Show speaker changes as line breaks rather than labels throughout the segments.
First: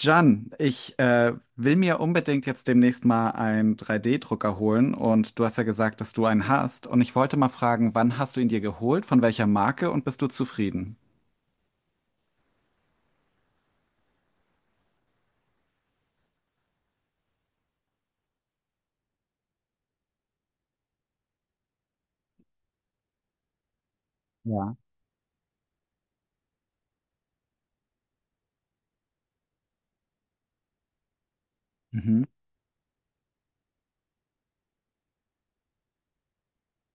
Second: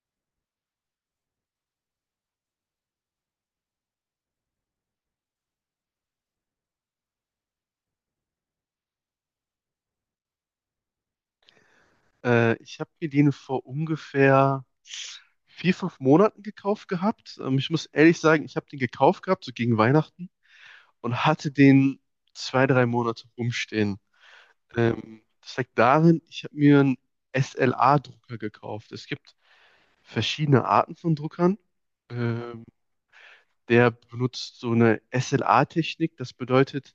Jan, ich will mir unbedingt jetzt demnächst mal einen 3D-Drucker holen und du hast ja gesagt, dass du einen hast und ich wollte mal fragen, wann hast du ihn dir geholt, von welcher Marke und bist du zufrieden?
Ich habe mir den vor ungefähr vier, fünf Monaten gekauft gehabt. Ich muss ehrlich sagen, ich habe den gekauft gehabt, so gegen Weihnachten, und hatte den zwei, drei Monate rumstehen.
Ja.
Das liegt darin, ich habe mir einen SLA-Drucker gekauft. Es gibt verschiedene Arten von Druckern.
Mhm.
Ähm, der benutzt so eine SLA-Technik. Das bedeutet,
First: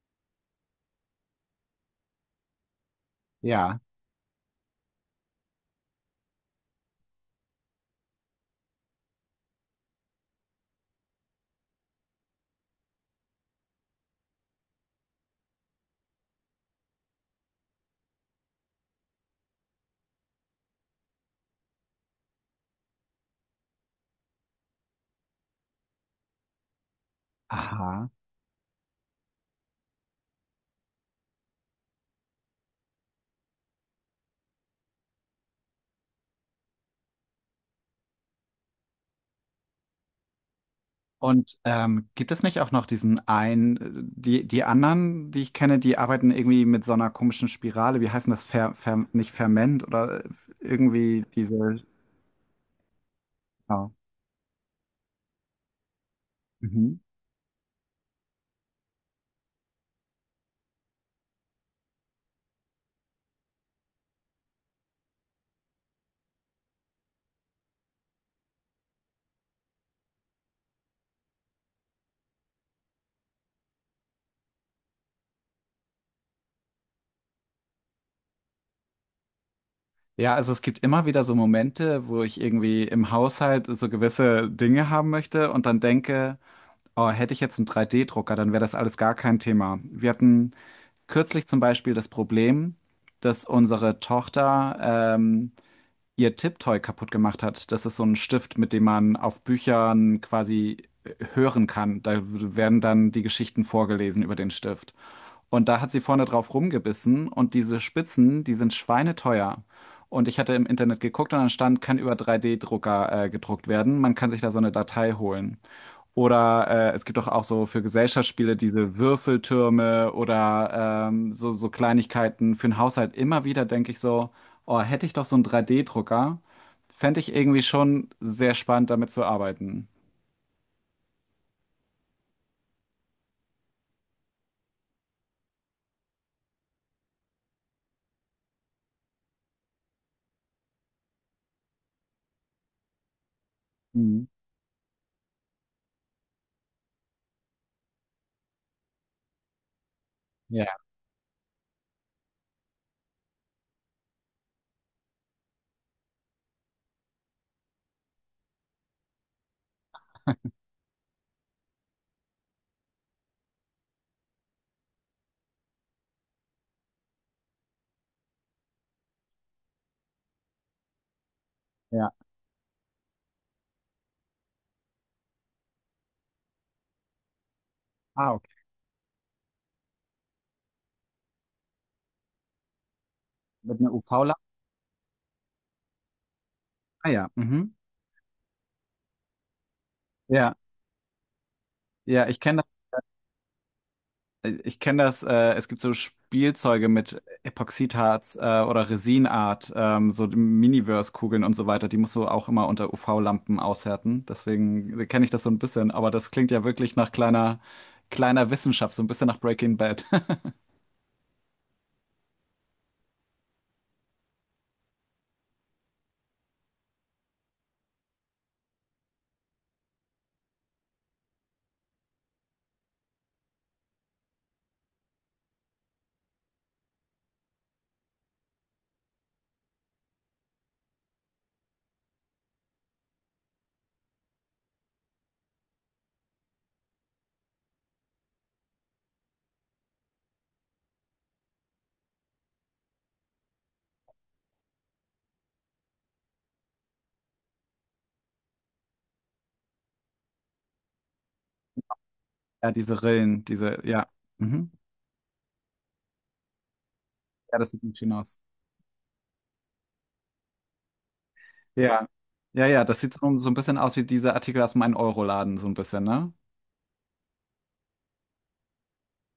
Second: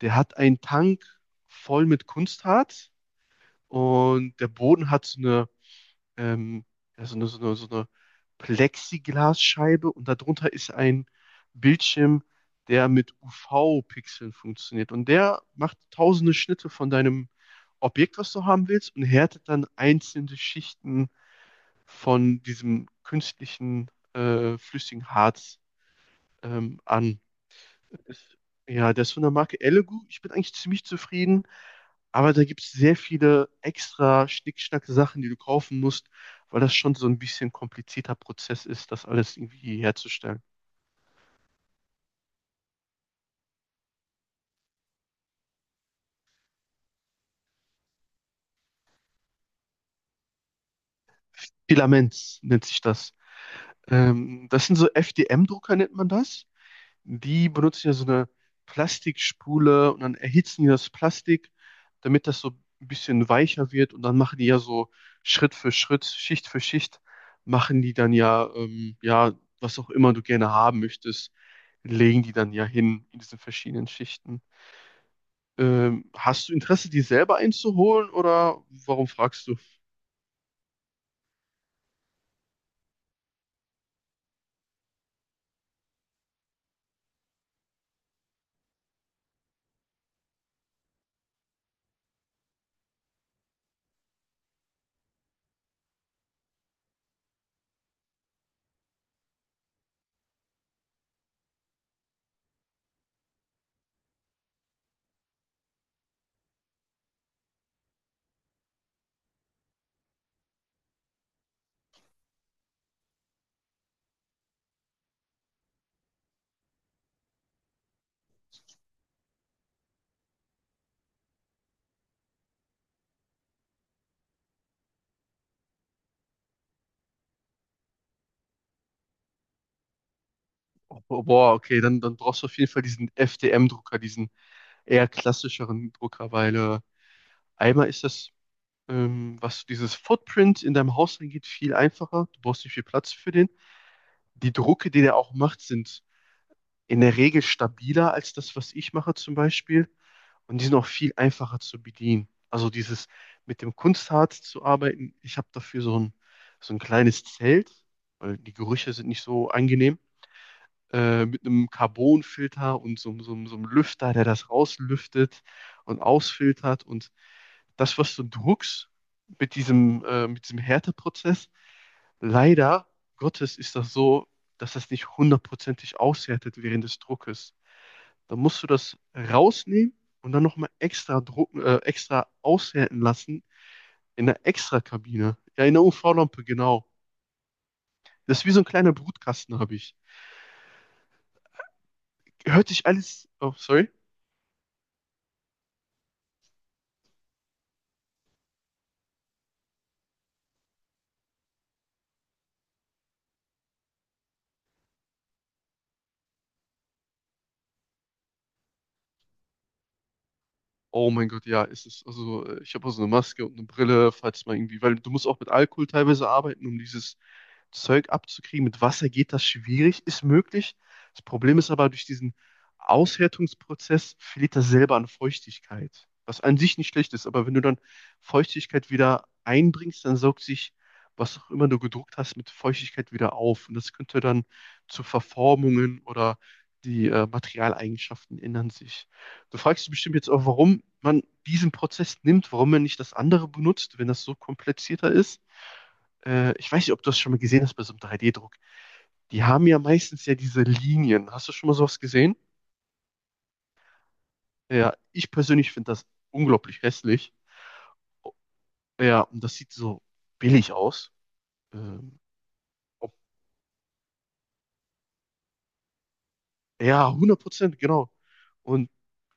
der hat einen Tank voll mit Kunstharz
Ja.
und der Boden hat so eine ähm, ja, so eine Plexiglasscheibe und darunter ist ein Bildschirm, der mit UV-Pixeln funktioniert. Und der macht tausende Schnitte von deinem Objekt, was du haben willst, und härtet dann einzelne Schichten von diesem künstlichen, flüssigen Harz, an.
Aha.
Ist, ja, der ist von der Marke Elegoo. Ich bin eigentlich ziemlich zufrieden, aber da gibt es sehr viele extra Schnickschnack-Sachen, die du kaufen musst, weil das schon so ein bisschen komplizierter Prozess ist, das alles irgendwie herzustellen.
Und gibt es nicht auch noch diesen einen, die anderen, die ich kenne, die arbeiten irgendwie mit so einer komischen Spirale, wie heißt denn das, nicht Ferment oder irgendwie diese.
Filaments nennt sich das.
Ja.
Das sind so FDM-Drucker, nennt man das.
Mhm.
Die benutzen ja so eine Plastikspule und dann erhitzen die das Plastik, damit das so ein bisschen weicher wird und dann machen die ja so Schritt für Schritt, Schicht für Schicht, machen die dann ja, ja, was auch immer du gerne haben möchtest, legen die dann ja hin in diesen verschiedenen Schichten. Hast du Interesse, die selber einzuholen oder warum fragst du?
Ja, also es gibt immer wieder so Momente, wo ich irgendwie im Haushalt so gewisse Dinge haben möchte und dann denke, oh, hätte ich jetzt einen 3D-Drucker, dann wäre das alles gar kein Thema. Wir hatten kürzlich zum Beispiel das Problem, dass unsere Tochter ähm, ihr Tipptoy kaputt gemacht hat. Das ist so ein Stift, mit dem man auf Büchern quasi hören kann. Da werden dann die Geschichten vorgelesen über den Stift. Und da hat sie vorne drauf rumgebissen und diese Spitzen, die sind schweineteuer. Und ich hatte im Internet geguckt und dann stand, kann über 3D-Drucker gedruckt werden. Man kann sich da so eine Datei holen. Oder es gibt doch auch so für Gesellschaftsspiele diese Würfeltürme oder so, so Kleinigkeiten für den Haushalt. Immer wieder denke ich so, oh, hätte ich doch so einen 3D-Drucker, fände ich irgendwie schon sehr spannend, damit zu arbeiten.
Oh, boah, okay, dann brauchst du auf jeden Fall diesen FDM-Drucker, diesen eher klassischeren Drucker, weil einmal ist das was dieses Footprint in deinem Haus angeht, viel einfacher. Du brauchst nicht viel Platz für den.
Mhm.
Die Drucke, die der auch macht, sind in der Regel stabiler als das, was ich mache zum Beispiel. Und die
Ja,
sind auch viel einfacher zu bedienen. Also dieses mit dem Kunstharz zu arbeiten. Ich habe dafür so ein kleines Zelt, weil die Gerüche sind nicht so angenehm mit einem Carbonfilter und so einem Lüfter, der das rauslüftet und ausfiltert. Und das, was du druckst mit diesem Härteprozess,
ja.
leider Gottes ist das so, dass das nicht hundertprozentig aushärtet während des Druckes.
Ah,
Dann
okay.
musst du das rausnehmen und dann nochmal extra drucken, extra aushärten lassen
Mit einer
in
UV-Lampe?
der Extrakabine. Ja, in der UV-Lampe, genau.
Ah ja. Mhm.
Das ist wie so ein kleiner Brutkasten, habe ich.
Ja, ja, ich kenne
Hört sich alles, oh, sorry.
Ich kenne das, es gibt so Spielzeuge mit Epoxidharz oder Resinart, so Miniverse-Kugeln und so weiter, die musst du auch immer unter UV-Lampen aushärten. Deswegen kenne ich das so ein bisschen, aber das klingt ja wirklich nach kleiner, kleiner Wissenschaft, so ein bisschen nach Breaking Bad.
Oh mein Gott, ja, ist es. Also, ich habe auch so eine Maske und eine Brille, falls mal irgendwie, weil du musst auch mit Alkohol teilweise arbeiten, um dieses Zeug abzukriegen. Mit Wasser geht das schwierig, ist möglich. Das Problem ist aber, durch diesen Aushärtungsprozess verliert das selber an Feuchtigkeit, was an sich nicht schlecht ist. Aber wenn du dann Feuchtigkeit wieder einbringst, dann saugt sich, was auch immer du gedruckt hast, mit Feuchtigkeit wieder auf. Und das könnte dann zu Verformungen oder die Materialeigenschaften ändern sich. Du fragst dich bestimmt jetzt auch, warum man diesen Prozess nimmt, warum man nicht das andere benutzt, wenn das so komplizierter ist, ich weiß nicht, ob du das schon mal gesehen hast bei so einem 3D-Druck. Die haben ja meistens ja diese Linien. Hast du schon mal sowas gesehen?
Ja, diese Rillen, diese, ja. Mhm.
Ja, ich persönlich finde das unglaublich hässlich.
Ja, das sieht nicht schön aus.
Ja, und das sieht so billig aus.
Ja.
Ähm,
Ja, ja, das
ob,
sieht so, so ein bisschen aus wie diese Artikel aus meinem Euroladen, so ein bisschen, ne?
ja, hundert Prozent, genau. Und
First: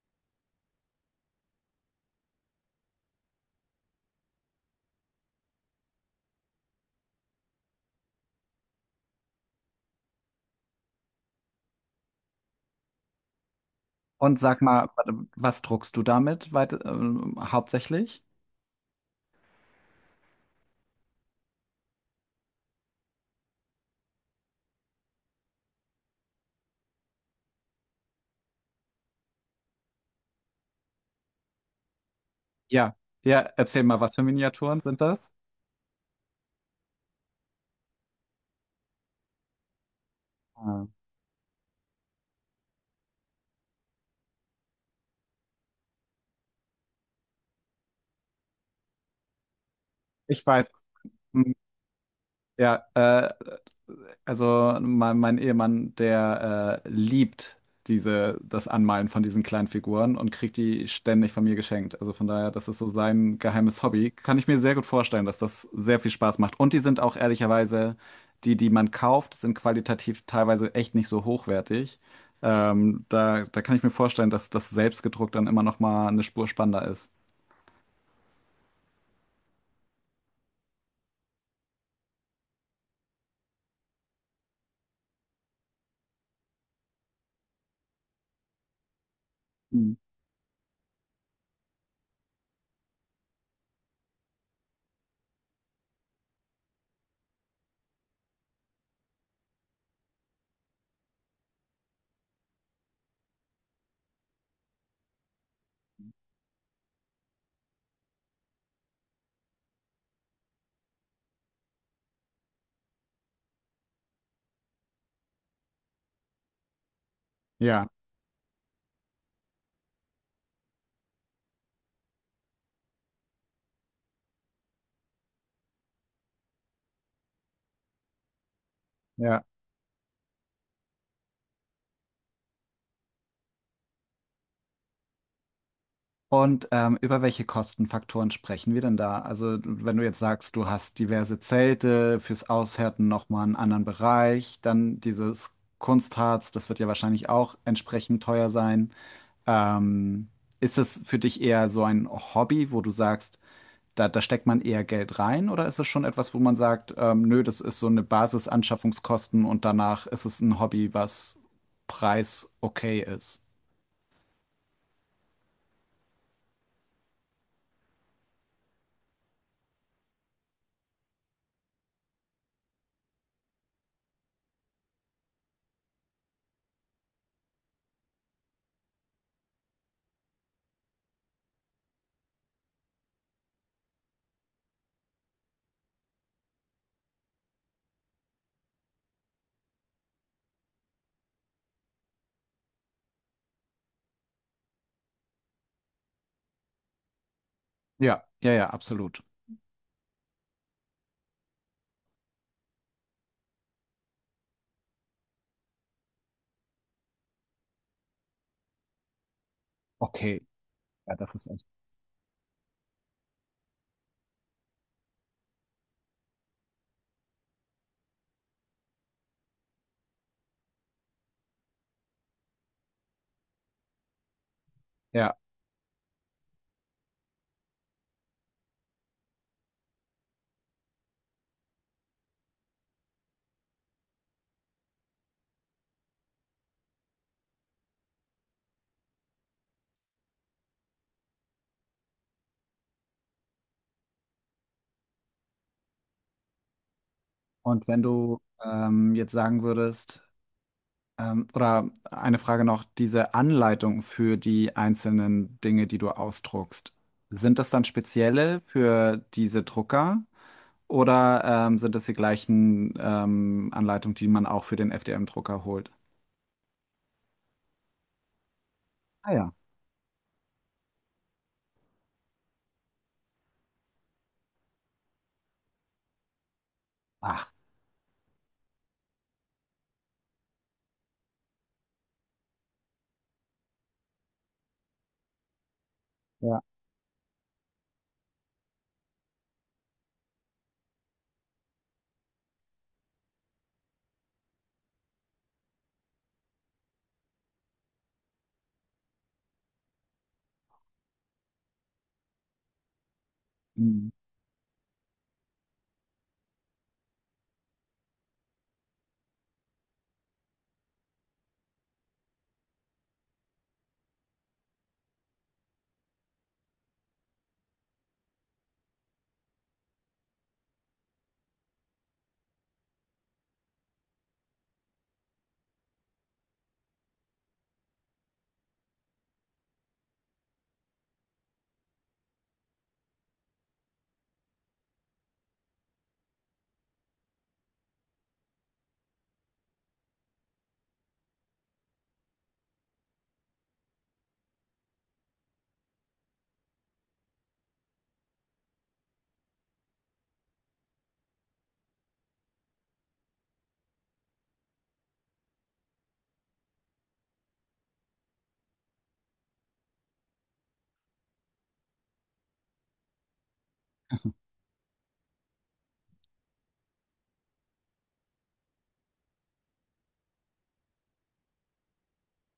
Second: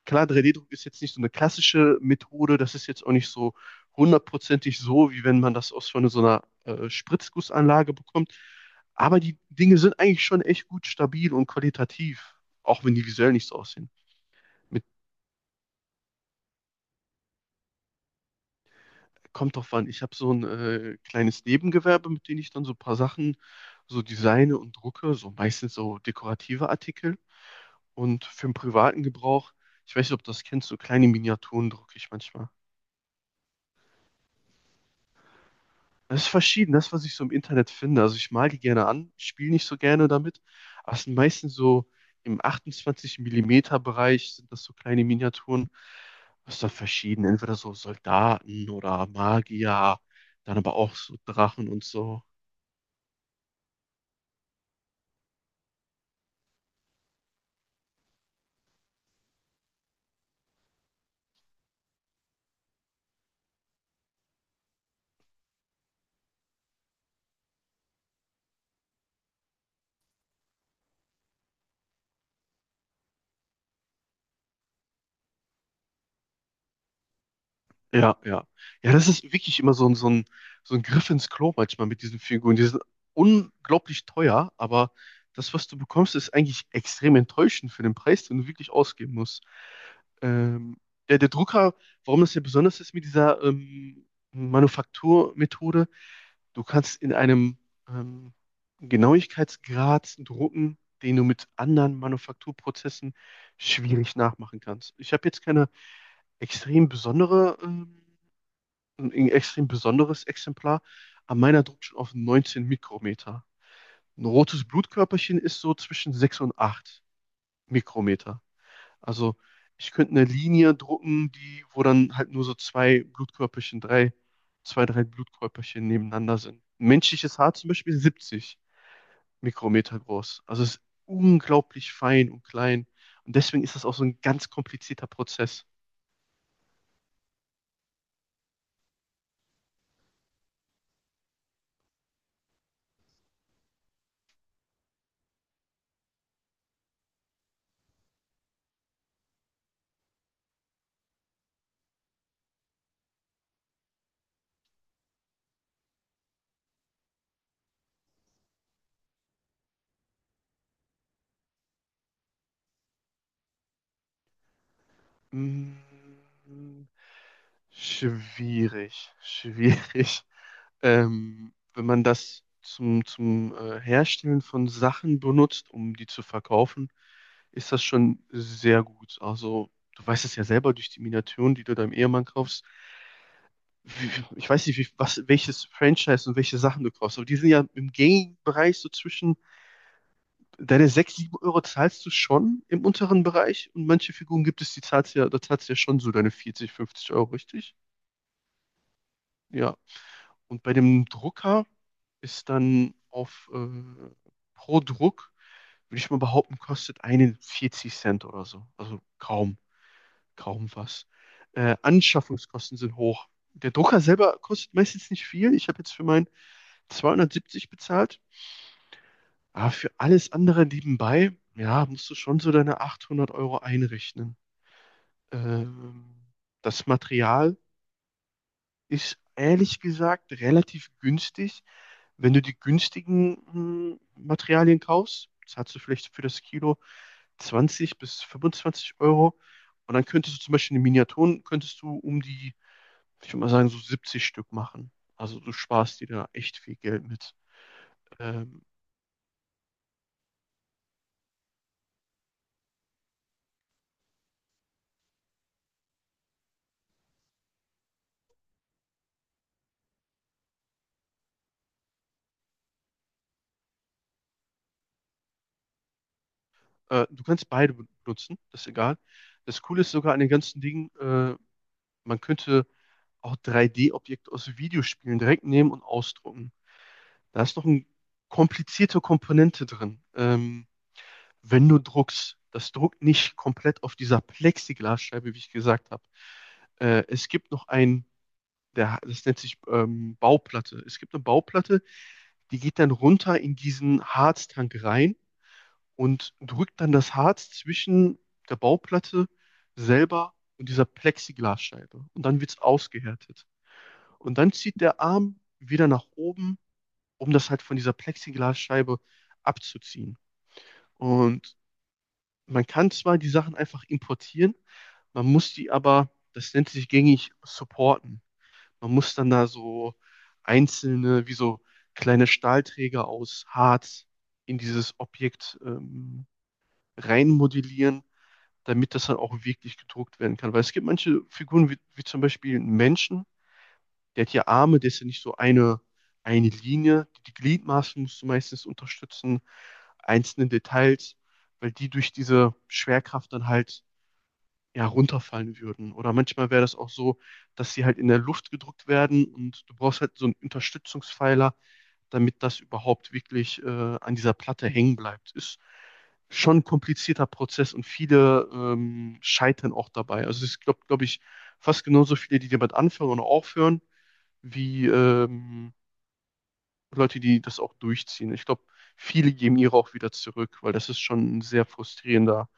klar, 3D-Druck ist jetzt nicht so eine klassische Methode. Das ist jetzt auch nicht so hundertprozentig so, wie wenn man das aus von so einer Spritzgussanlage bekommt. Aber die Dinge sind eigentlich schon echt gut stabil und qualitativ, auch wenn die visuell nicht so aussehen.
Und sag
Mit
mal, warte, was druckst du damit weit, hauptsächlich?
Kommt drauf an. Ich habe so ein kleines Nebengewerbe, mit dem ich dann so ein paar Sachen so designe und drucke, so meistens so dekorative Artikel. Und für den privaten Gebrauch, ich weiß nicht, ob du das kennst, so kleine Miniaturen drucke ich manchmal.
Ja, ja, erzähl mal, was für Miniaturen sind das?
Das ist verschieden, das, was ich so im Internet finde. Also ich mal die gerne an, spiele nicht so gerne damit,
Ah.
aber es sind meistens so im 28 Millimeter Bereich sind das so kleine Miniaturen. Das ist dann verschieden, entweder so Soldaten oder Magier,
Ich
dann
weiß.
aber auch so
Hm.
Drachen und so.
Ja, also mein Ehemann, der liebt diese, das Anmalen von diesen kleinen Figuren und kriegt die ständig von mir geschenkt. Also von daher, das ist so sein geheimes Hobby. Kann ich mir sehr gut vorstellen, dass das sehr viel Spaß macht. Und die sind auch ehrlicherweise, die, die man kauft, sind qualitativ teilweise echt nicht so hochwertig. Da kann ich mir vorstellen, dass das selbstgedruckt dann immer noch mal eine Spur spannender ist.
Ja, ja. Ja, das ist wirklich immer so ein, so ein Griff ins Klo manchmal mit diesen Figuren. Die sind unglaublich teuer, aber das, was du bekommst, ist eigentlich extrem enttäuschend für den Preis, den du wirklich ausgeben musst. Ähm, der Drucker, warum das ja besonders ist mit dieser Manufakturmethode, du kannst in einem ähm, Genauigkeitsgrad drucken, den du mit anderen Manufakturprozessen schwierig nachmachen kannst. Ich habe jetzt keine extrem besondere ein extrem besonderes Exemplar. An meiner druckt schon auf 19 Mikrometer. Ein rotes Blutkörperchen ist so zwischen 6 und 8
Ja,
Mikrometer. Also ich könnte eine Linie drucken, die, wo dann halt nur so zwei Blutkörperchen, drei, zwei, drei Blutkörperchen nebeneinander sind. Ein menschliches Haar zum Beispiel ist 70
ja.
Mikrometer groß. Also es ist unglaublich fein und klein. Und deswegen ist das auch so ein ganz komplizierter Prozess.
Und über welche Kostenfaktoren sprechen wir denn da? Also, wenn du jetzt sagst, du hast diverse Zelte fürs Aushärten nochmal einen anderen Bereich, dann dieses Kunstharz, das wird ja wahrscheinlich auch entsprechend teuer sein. Ähm, ist es für dich eher so ein Hobby, wo du sagst, da steckt man eher Geld rein, oder ist es schon etwas, wo man sagt, nö, das ist so eine Basisanschaffungskosten und danach ist es ein Hobby, was preis okay ist?
Mm, schwierig, schwierig. Wenn man das zum, zum Herstellen von Sachen benutzt, um die zu verkaufen, ist das schon sehr gut. Also, du weißt es ja selber durch die Miniaturen, die du deinem Ehemann kaufst. Wie, ich weiß nicht, wie, was, welches Franchise und welche Sachen du kaufst, aber die sind ja im Gaming-Bereich so zwischen, deine 6, 7 Euro zahlst du schon im unteren Bereich und manche Figuren gibt es, die zahlst ja, da zahlst du ja schon so deine 40, 50 Euro, richtig?
Ja, ja, ja, absolut.
Ja. Und bei dem Drucker ist dann auf pro Druck, würde ich mal behaupten, kostet einen 40 Cent oder so. Also kaum,
Okay,
kaum was.
ja, das ist echt.
Anschaffungskosten sind hoch. Der Drucker selber kostet meistens nicht viel. Ich habe jetzt für meinen 270 bezahlt. Aber für alles andere nebenbei, ja, musst du schon so deine 800 Euro einrechnen.
Ja,
Ähm, das Material ist ehrlich gesagt relativ günstig. Wenn du die günstigen Materialien kaufst, zahlst du vielleicht für das Kilo 20 bis 25 Euro. Und dann könntest du zum Beispiel in den Miniaturen, könntest du um die, ich würde mal sagen, so 70 Stück machen. Also du sparst dir da echt viel Geld mit.
und wenn du
Ähm,
jetzt sagen würdest, oder eine Frage noch, diese Anleitung für die einzelnen Dinge, die du ausdruckst, sind das dann spezielle für diese Drucker oder sind das die gleichen Anleitungen, die man auch für den FDM-Drucker holt?
du kannst beide benutzen, das ist egal.
Ah ja.
Das Coole ist sogar an den ganzen Dingen, man könnte auch 3D-Objekte aus Videospielen direkt nehmen und ausdrucken. Da
Ach,
ist noch eine komplizierte Komponente drin. Wenn du druckst, das druckt nicht komplett auf dieser Plexiglasscheibe, wie ich gesagt habe.
ja.
Es gibt noch ein, der, das nennt sich Bauplatte. Es gibt eine Bauplatte, die geht dann runter in diesen Harztank rein und drückt dann das Harz zwischen der Bauplatte selber und dieser Plexiglasscheibe. Und dann wird es ausgehärtet.
Mhm.
Und dann zieht der Arm wieder nach oben, um das halt von dieser Plexiglasscheibe abzuziehen. Und man kann zwar die Sachen einfach importieren, man muss die aber, das nennt sich gängig, supporten. Man muss dann da so einzelne, wie so kleine Stahlträger aus Harz in dieses Objekt reinmodellieren, damit das dann auch wirklich gedruckt werden kann. Weil es gibt manche Figuren, wie zum Beispiel einen Menschen, der hat ja Arme, der ist ja nicht so eine Linie. Die Gliedmaßen musst du meistens unterstützen, einzelne Details, weil die durch diese Schwerkraft dann halt ja, runterfallen würden. Oder manchmal wäre das auch so, dass sie halt in der Luft gedrückt werden und du brauchst halt so einen Unterstützungspfeiler, damit das überhaupt wirklich an dieser Platte hängen bleibt. Ist schon ein komplizierter Prozess und viele scheitern auch dabei. Also es gibt, glaube ich, fast genauso viele, die damit anfangen und aufhören, wie Leute, die das auch durchziehen. Ich glaube, viele geben ihre auch wieder zurück, weil das ist schon ein sehr frustrierender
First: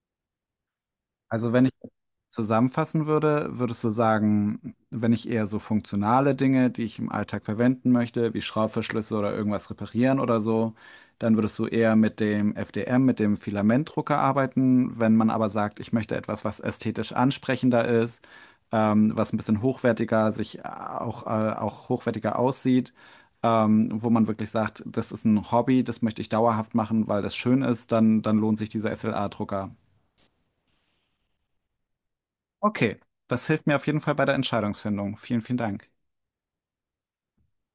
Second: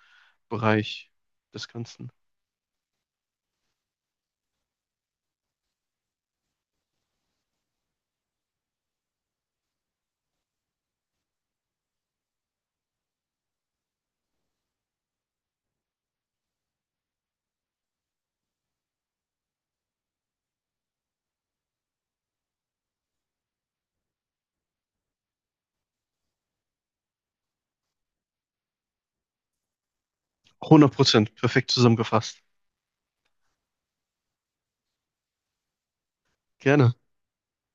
Bereich
Also
des
wenn
Ganzen.
zusammenfassen würde, würdest du sagen, wenn ich eher so funktionale Dinge, die ich im Alltag verwenden möchte, wie Schraubverschlüsse oder irgendwas reparieren oder so, dann würdest du eher mit dem FDM, mit dem Filamentdrucker arbeiten. Wenn man aber sagt, ich möchte etwas, was ästhetisch ansprechender ist, was ein bisschen hochwertiger sich auch hochwertiger aussieht, wo man wirklich sagt, das ist ein Hobby, das möchte ich dauerhaft machen, weil das schön ist, dann, dann lohnt sich dieser SLA-Drucker.
100%, perfekt zusammengefasst.
Okay, das hilft mir auf jeden Fall bei der Entscheidungsfindung. Vielen, vielen Dank.
Gerne.